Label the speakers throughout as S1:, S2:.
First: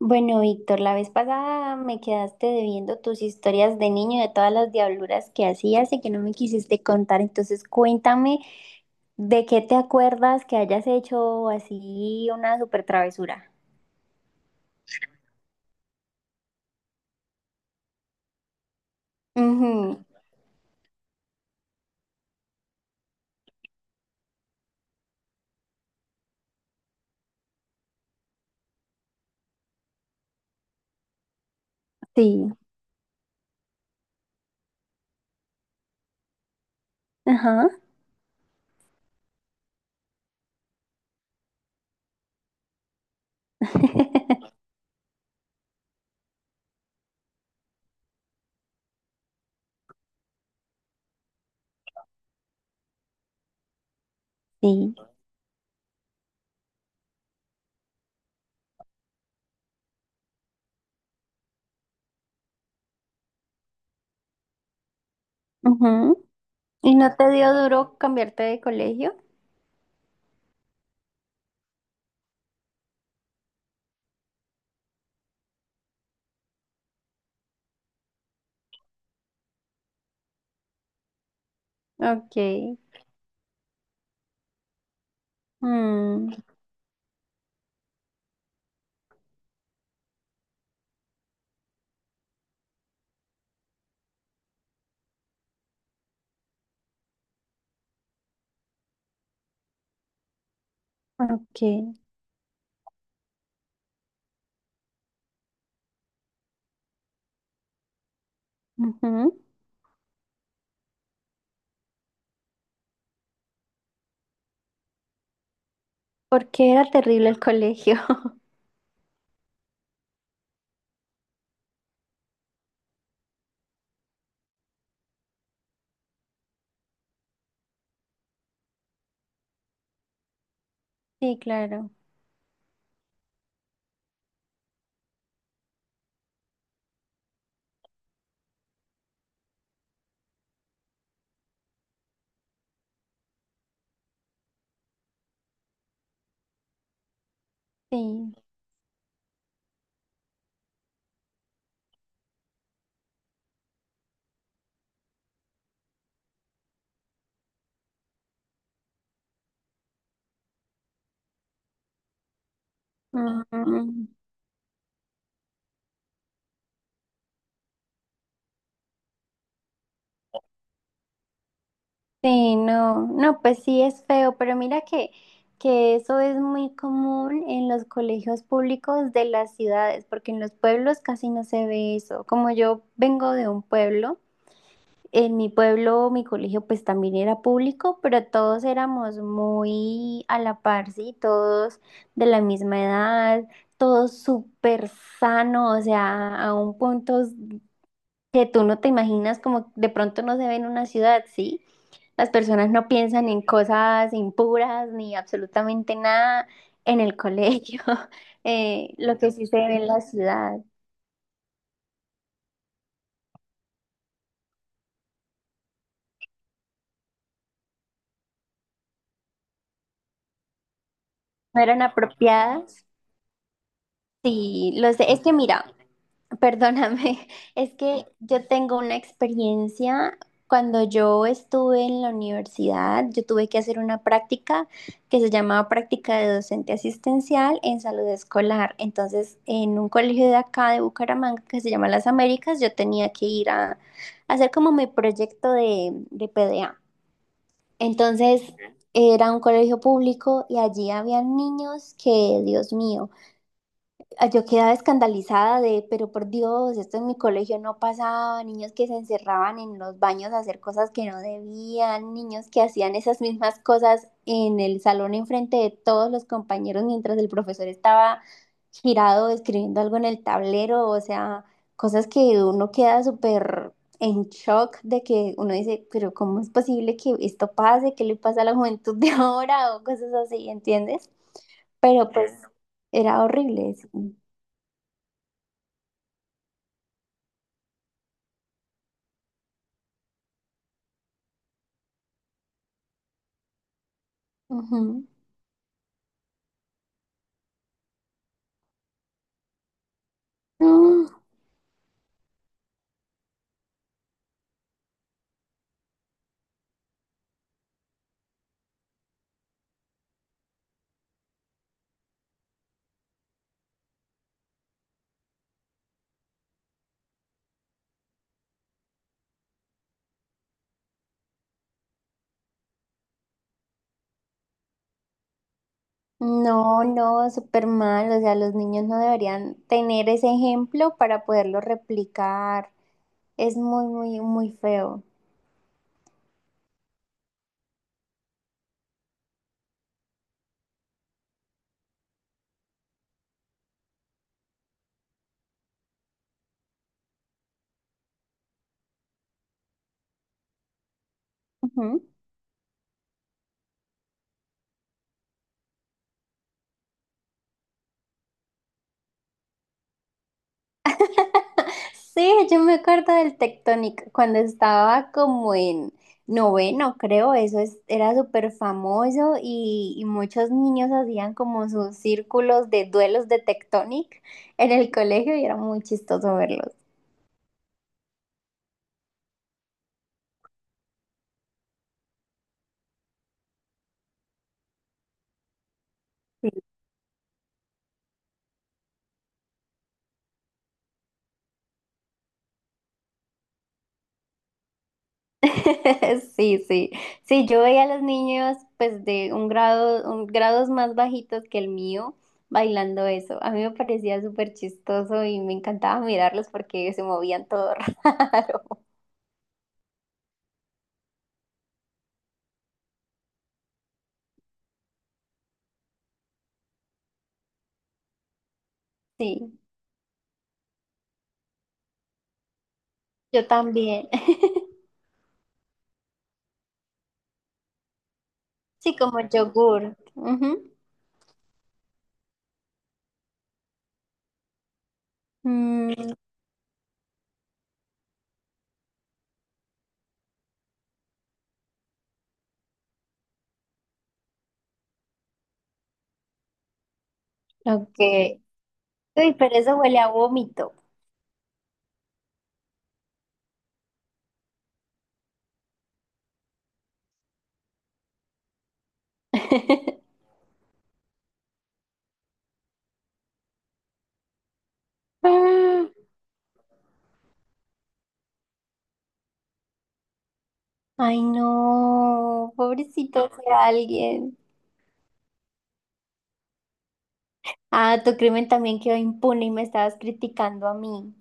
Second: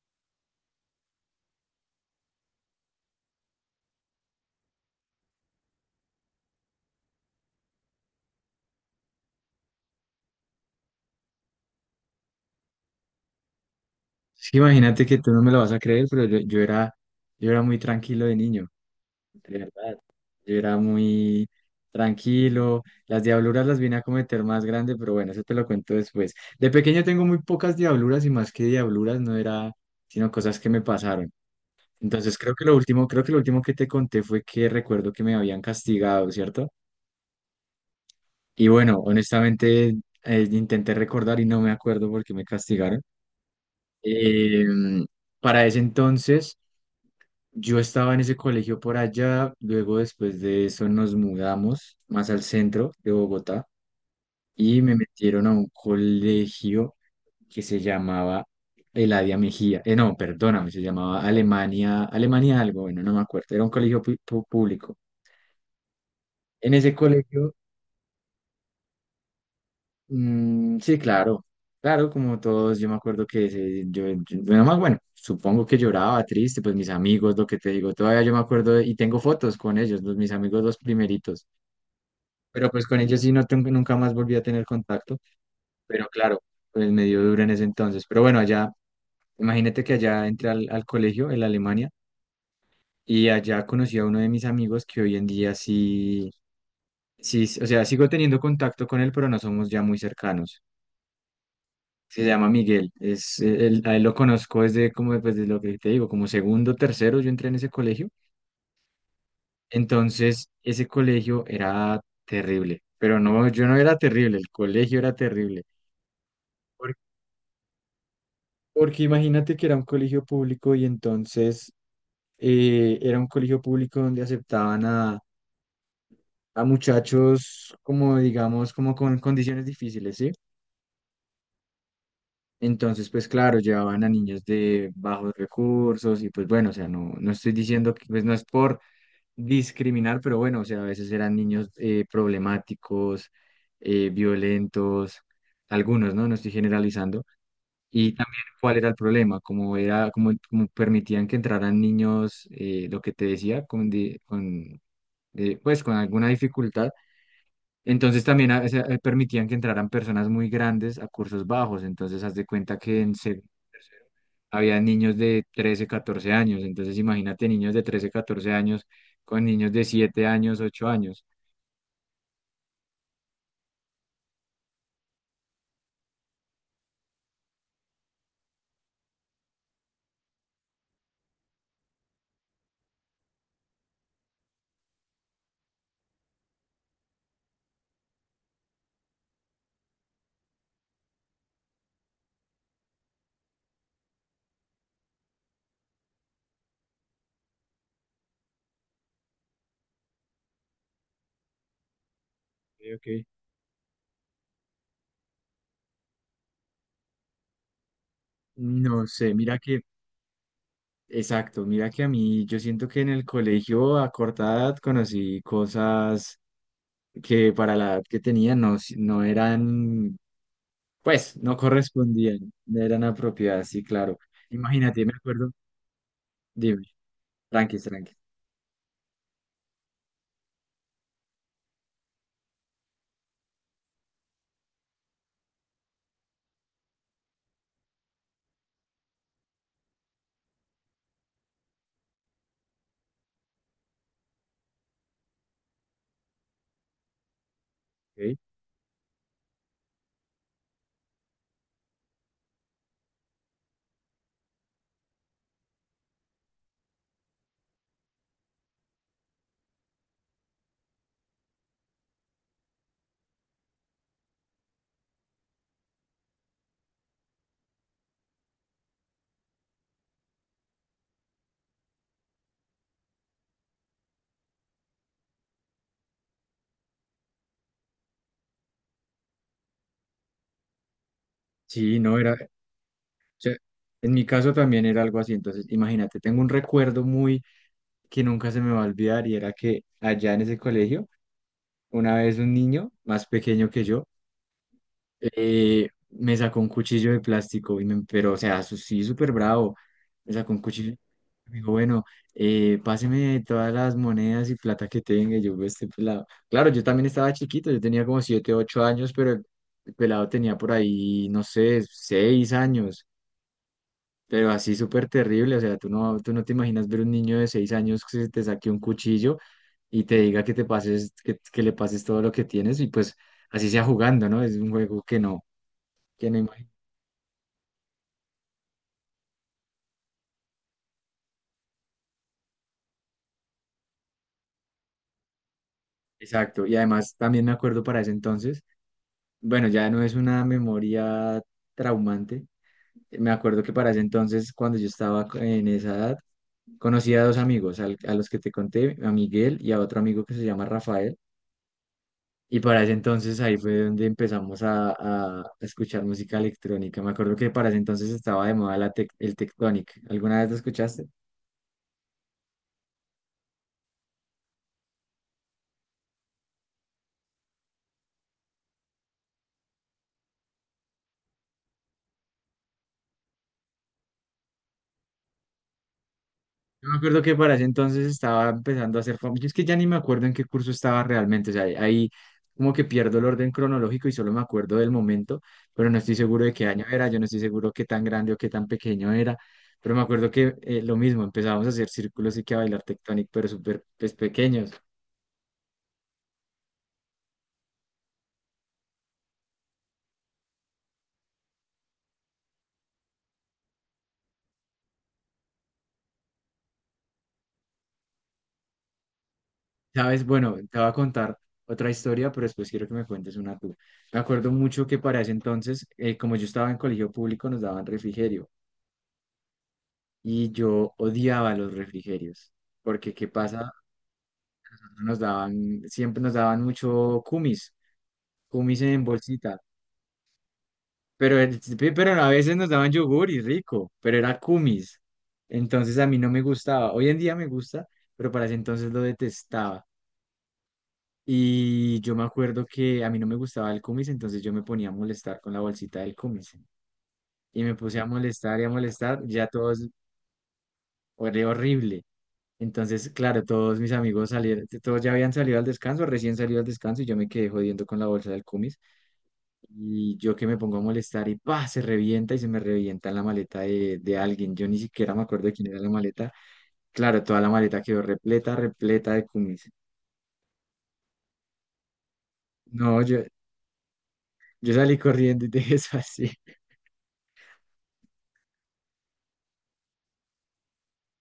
S1: Bueno, Víctor, la vez pasada me quedaste debiendo tus historias de niño, de todas las diabluras que hacías y que no me quisiste contar. Entonces, cuéntame de qué te acuerdas que hayas hecho así una super travesura.
S2: Sí, imagínate que tú no me lo vas a creer, pero yo era muy tranquilo de niño, de verdad.
S1: Ujú.
S2: Yo era muy tranquilo. Las diabluras las vine a cometer más grande, pero bueno, eso te lo cuento después. De pequeño tengo muy pocas diabluras y más que diabluras no era, sino cosas que me pasaron. Entonces
S1: Sí,
S2: creo que lo último que te conté fue que recuerdo que me habían castigado, ¿cierto?
S1: ajá.
S2: Y bueno, honestamente intenté recordar y no me acuerdo por qué me castigaron. Eh, para ese entonces yo estaba en ese colegio por allá, luego después de eso nos mudamos más al centro de Bogotá y me
S1: Sí.
S2: metieron a un colegio que se llamaba Eladia Mejía. No, perdóname, se llamaba Alemania, Alemania algo, bueno, no me acuerdo, era un colegio público.
S1: Ujú.
S2: En ese
S1: ¿Y no te
S2: colegio,
S1: dio duro cambiarte de colegio?
S2: mm, sí, claro, claro, como todos, yo me acuerdo que bueno, más bueno, supongo que lloraba triste, pues mis amigos, lo que te digo, todavía yo me acuerdo y tengo fotos con ellos, mis amigos los primeritos.
S1: Ok.
S2: Pero pues con ellos sí no tengo, nunca más volví a tener contacto, pero
S1: Mm,
S2: claro, pues me dio duro en ese entonces. Pero bueno, allá, imagínate que allá entré al colegio en Alemania y allá conocí a uno de mis amigos que hoy en día sí, sí, o sea, sigo teniendo contacto con él, pero no somos ya muy cercanos.
S1: ok.
S2: Se llama Miguel, a él lo conozco desde como, pues, de lo que te digo, como segundo, tercero, yo entré en ese colegio.
S1: Ujú.
S2: Entonces, ese colegio era terrible, pero no, yo no era terrible, el colegio era terrible.
S1: Porque era terrible el colegio.
S2: Porque imagínate que era un colegio público y entonces era un colegio público donde aceptaban a muchachos como, digamos, como con condiciones difíciles, ¿sí?
S1: Sí, claro.
S2: Entonces, pues claro, llevaban a niños de bajos recursos y pues bueno, o sea, no, no estoy diciendo que pues no es por discriminar, pero bueno, o sea, a veces eran niños problemáticos, violentos, algunos, ¿no? No estoy generalizando. Y
S1: Sí.
S2: también cuál era el problema, como era, como permitían que entraran niños, lo que te decía, con, pues con alguna dificultad. Entonces también permitían que entraran personas muy grandes a cursos bajos. Entonces haz de cuenta que en segundo, tercero,
S1: Mm.
S2: había niños de 13 14 años. Entonces imagínate niños de 13 14 años con niños de 7 años, 8 años.
S1: Sí, no, no, pues sí es feo, pero mira que eso es muy común en los colegios públicos de las ciudades, porque en los pueblos casi no se ve eso. Como yo vengo de un pueblo, en mi pueblo mi colegio pues también era público, pero todos éramos muy a la par, sí, todos de la misma edad, todos súper sanos, o sea, a un punto que tú no te imaginas como de pronto no se ve en una ciudad, sí. Las personas
S2: Ok,
S1: no
S2: ok.
S1: piensan en cosas impuras ni absolutamente nada en el colegio.
S2: No
S1: Lo que
S2: sé,
S1: sí se
S2: mira
S1: ve
S2: que
S1: en la ciudad
S2: exacto, mira que a mí yo siento que en el colegio a corta edad conocí cosas que para la edad que tenía no, no eran, pues no
S1: no eran
S2: correspondían, no
S1: apropiadas.
S2: eran apropiadas, sí, claro.
S1: Sí, lo
S2: Imagínate,
S1: sé.
S2: me
S1: Es que
S2: acuerdo,
S1: mira,
S2: dime,
S1: perdóname, es
S2: tranqui,
S1: que
S2: tranqui.
S1: yo tengo una experiencia. Cuando yo estuve en la universidad, yo tuve que hacer una práctica que se llamaba práctica de docente asistencial en salud escolar. Entonces, en un colegio de acá de Bucaramanga que se llama Las Américas, yo tenía que ir a hacer como mi proyecto de PDA.
S2: ¿Ok?
S1: Entonces, era un colegio público y allí había niños que, Dios mío, ah, yo quedaba escandalizada de, pero por Dios, esto en mi colegio no pasaba, niños que se encerraban en los baños a hacer cosas que no debían, niños que hacían esas mismas cosas en el salón enfrente de todos los compañeros mientras el profesor estaba girado escribiendo algo en el tablero, o sea, cosas que uno queda súper en shock de que uno dice, pero ¿cómo es posible que esto pase? ¿Qué le pasa a la juventud de ahora? O cosas así, ¿entiendes?
S2: Sí,
S1: Pero
S2: no
S1: pues
S2: era, o
S1: era
S2: sea,
S1: horrible.
S2: en
S1: Sí.
S2: mi caso también era algo así, entonces imagínate, tengo un recuerdo muy que nunca se me va a olvidar y era que allá en ese colegio, una vez un niño más pequeño que yo,
S1: Ujú.
S2: me sacó un cuchillo de plástico, y pero o sea, sí, súper bravo. Me sacó un cuchillo.
S1: Mm.
S2: Me dijo, bueno, páseme todas las monedas y plata que tenga. Y yo: "Ve este pelado". Claro, yo también estaba chiquito, yo tenía como 7 8 años, pero el pelado tenía por ahí, no sé, 6 años. Pero así súper terrible, o sea, tú no te imaginas ver un niño de 6 años que se te saque un cuchillo y te diga que te pases, que le pases todo lo que tienes y pues así sea jugando, ¿no? Es un juego que no imagino.
S1: No, no, súper mal. O sea, los niños no deberían tener ese ejemplo para poderlo replicar. Es muy, muy, muy feo.
S2: Exacto. Y además también me acuerdo para ese entonces, bueno, ya no es una memoria traumante. Me acuerdo que para ese entonces, cuando yo estaba en esa edad, conocí a dos amigos, a los que te conté, a Miguel y a otro amigo que se llama Rafael.
S1: Ujú.
S2: Y para ese entonces ahí fue donde empezamos a escuchar música electrónica. Me acuerdo que para ese entonces estaba de moda el Tectonic. ¿Alguna vez lo escuchaste?
S1: Sí, yo me acuerdo del Tectonic cuando estaba como en noveno, creo, era súper famoso y muchos niños hacían como sus círculos de duelos de Tectonic en el colegio y era muy chistoso verlos.
S2: Yo me acuerdo que para ese entonces estaba empezando a hacer famoso. Es que ya ni me acuerdo en qué curso estaba realmente. O sea, ahí como que pierdo el orden cronológico y solo me acuerdo del momento, pero no estoy seguro de qué año era, yo no estoy seguro qué tan grande o qué tan pequeño era. Pero me acuerdo que lo mismo, empezábamos a hacer círculos y que a bailar tectónico, pero súper pues, pequeños.
S1: Sí, sí, sí, yo veía a los niños pues de un grado, un, grados más bajitos que el mío bailando eso. A mí me parecía súper chistoso y me encantaba mirarlos porque se movían todo raro.
S2: ¿Sabes? Bueno, te voy a contar otra historia, pero después quiero que me cuentes una tú. Me acuerdo mucho que para ese entonces, como yo estaba en colegio público, nos daban refrigerio.
S1: Sí,
S2: Y yo odiaba los refrigerios, porque ¿qué
S1: yo
S2: pasa?
S1: también.
S2: Nos daban, siempre nos daban mucho kumis, kumis
S1: Sí,
S2: en
S1: como
S2: bolsita,
S1: yogur. Ujú.
S2: pero, pero a veces nos daban yogur y rico, pero era kumis, entonces a
S1: Mm,
S2: mí no me gustaba, hoy en día me gusta, pero para ese entonces lo detestaba. Y yo me acuerdo que a mí no me gustaba el kumis, entonces yo me ponía a molestar con la bolsita del kumis. Y me puse
S1: ok.
S2: a molestar y a molestar,
S1: Uy,
S2: ya
S1: pero eso
S2: todos,
S1: huele a vómito.
S2: era horrible. Entonces, claro, todos mis amigos salieron, todos ya habían salido al descanso, recién salido al descanso y yo me quedé jodiendo con la bolsa del cumis. Y yo que me pongo a molestar y pa, se revienta y se me revienta la maleta de alguien. Yo ni siquiera me acuerdo de quién era
S1: Ah,
S2: la maleta. Claro, toda la maleta quedó repleta, repleta de cumis.
S1: ay, no,
S2: No, yo,
S1: pobrecito de alguien.
S2: yo salí corriendo y dejé eso así.
S1: Ah, tu crimen también quedó impune y me estabas criticando a mí.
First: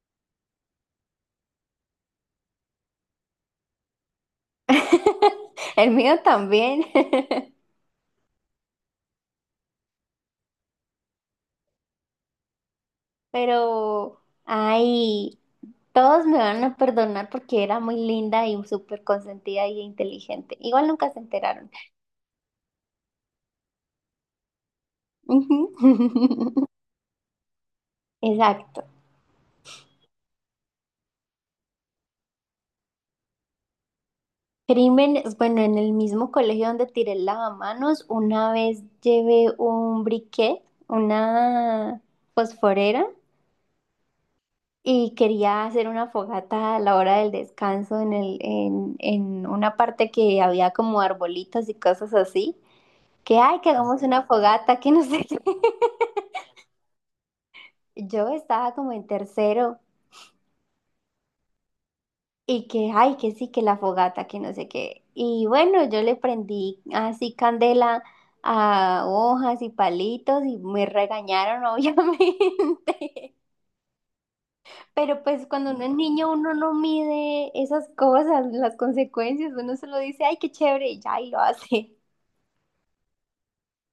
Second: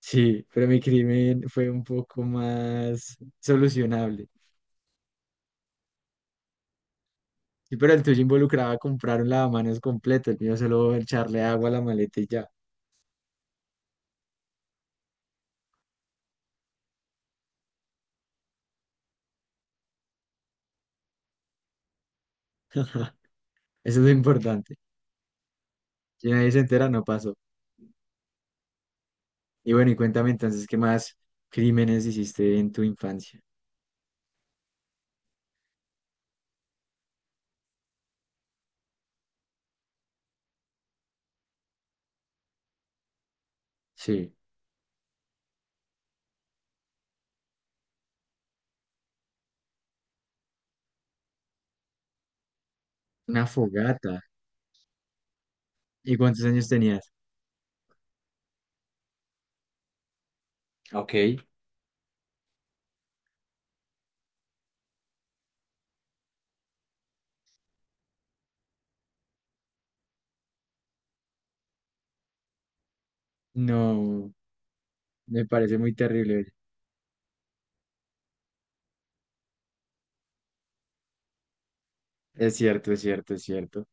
S2: Sí, pero mi crimen fue un poco más solucionable.
S1: El mío también.
S2: Sí, pero el tuyo involucraba comprar un lavamanos completo, el mío solo echarle agua a la maleta y ya.
S1: Pero, ay, todos me van a perdonar porque era muy linda y súper consentida y inteligente. Igual nunca se enteraron.
S2: Eso es lo importante.
S1: Ujú.
S2: Si nadie se entera, no pasó.
S1: Exacto.
S2: Y bueno, y cuéntame entonces, ¿qué más crímenes hiciste en tu infancia?
S1: Crímenes, bueno, en el mismo colegio donde tiré el lavamanos, una vez llevé un briquet, una fosforera,
S2: Sí.
S1: y quería hacer una fogata a la hora del descanso en el, en una parte que había como arbolitos y cosas así, que
S2: Una
S1: ay, que hagamos
S2: fogata.
S1: una fogata, que no sé qué.
S2: ¿Y cuántos años tenías?
S1: Yo estaba como en tercero
S2: Ok.
S1: y que ay, que sí, que la fogata, que no sé qué. Y bueno, yo le prendí así candela a hojas y palitos y me regañaron, obviamente.
S2: No,
S1: Pero
S2: me
S1: pues cuando
S2: parece
S1: uno es
S2: muy
S1: niño
S2: terrible, oye.
S1: uno no mide esas cosas, las consecuencias, uno solo dice, ay, qué chévere, y ya, y lo hace.
S2: Es cierto, es cierto, es cierto.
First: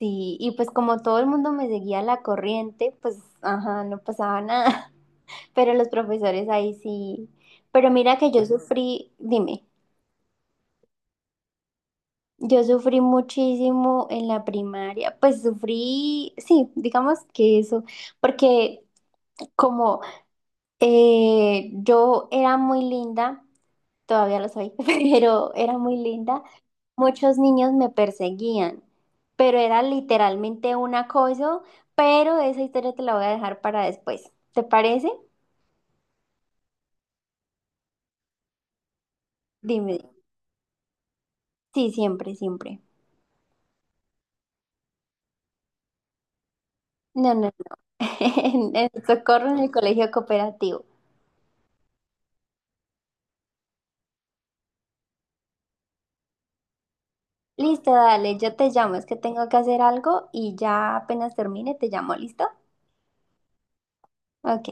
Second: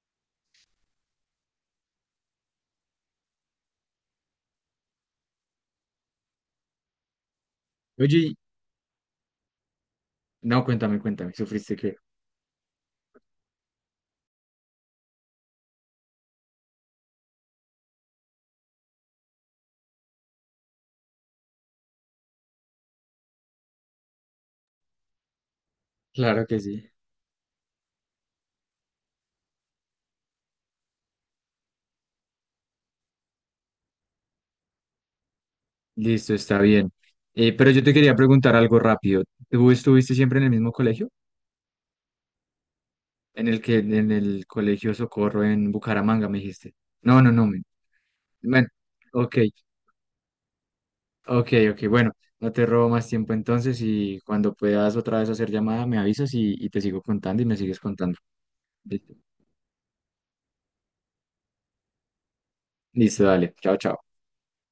S1: Sí, y pues como todo el mundo me seguía la corriente, pues, ajá, no pasaba nada. Pero los profesores ahí sí. Pero
S2: Oye,
S1: mira que yo sufrí, dime,
S2: no, cuéntame, cuéntame, ¿sufriste qué?
S1: yo sufrí muchísimo en la primaria, pues sufrí, sí, digamos que eso, porque como yo era muy linda, todavía lo soy, pero era muy linda.
S2: Claro que sí.
S1: Muchos niños me perseguían, pero era literalmente un acoso, pero esa historia te la voy a dejar para después. ¿Te parece?
S2: Listo, está bien. Pero yo te quería preguntar algo rápido. ¿Tú
S1: Dime.
S2: estuviste siempre en el mismo colegio?
S1: Sí, siempre, siempre.
S2: En el Colegio Socorro en Bucaramanga, me dijiste. No, no,
S1: No,
S2: no.
S1: no, no.
S2: Bueno,
S1: En el
S2: ok.
S1: socorro en el colegio cooperativo.
S2: Ok, ok, bueno, no te robo más tiempo entonces y cuando puedas otra vez hacer llamada me avisas y te sigo contando y me sigues
S1: Listo,
S2: contando.
S1: dale, yo te llamo, es
S2: Listo,
S1: que tengo que hacer algo y ya apenas termine, te llamo, ¿listo?
S2: listo, dale, chao, chao.
S1: Ok.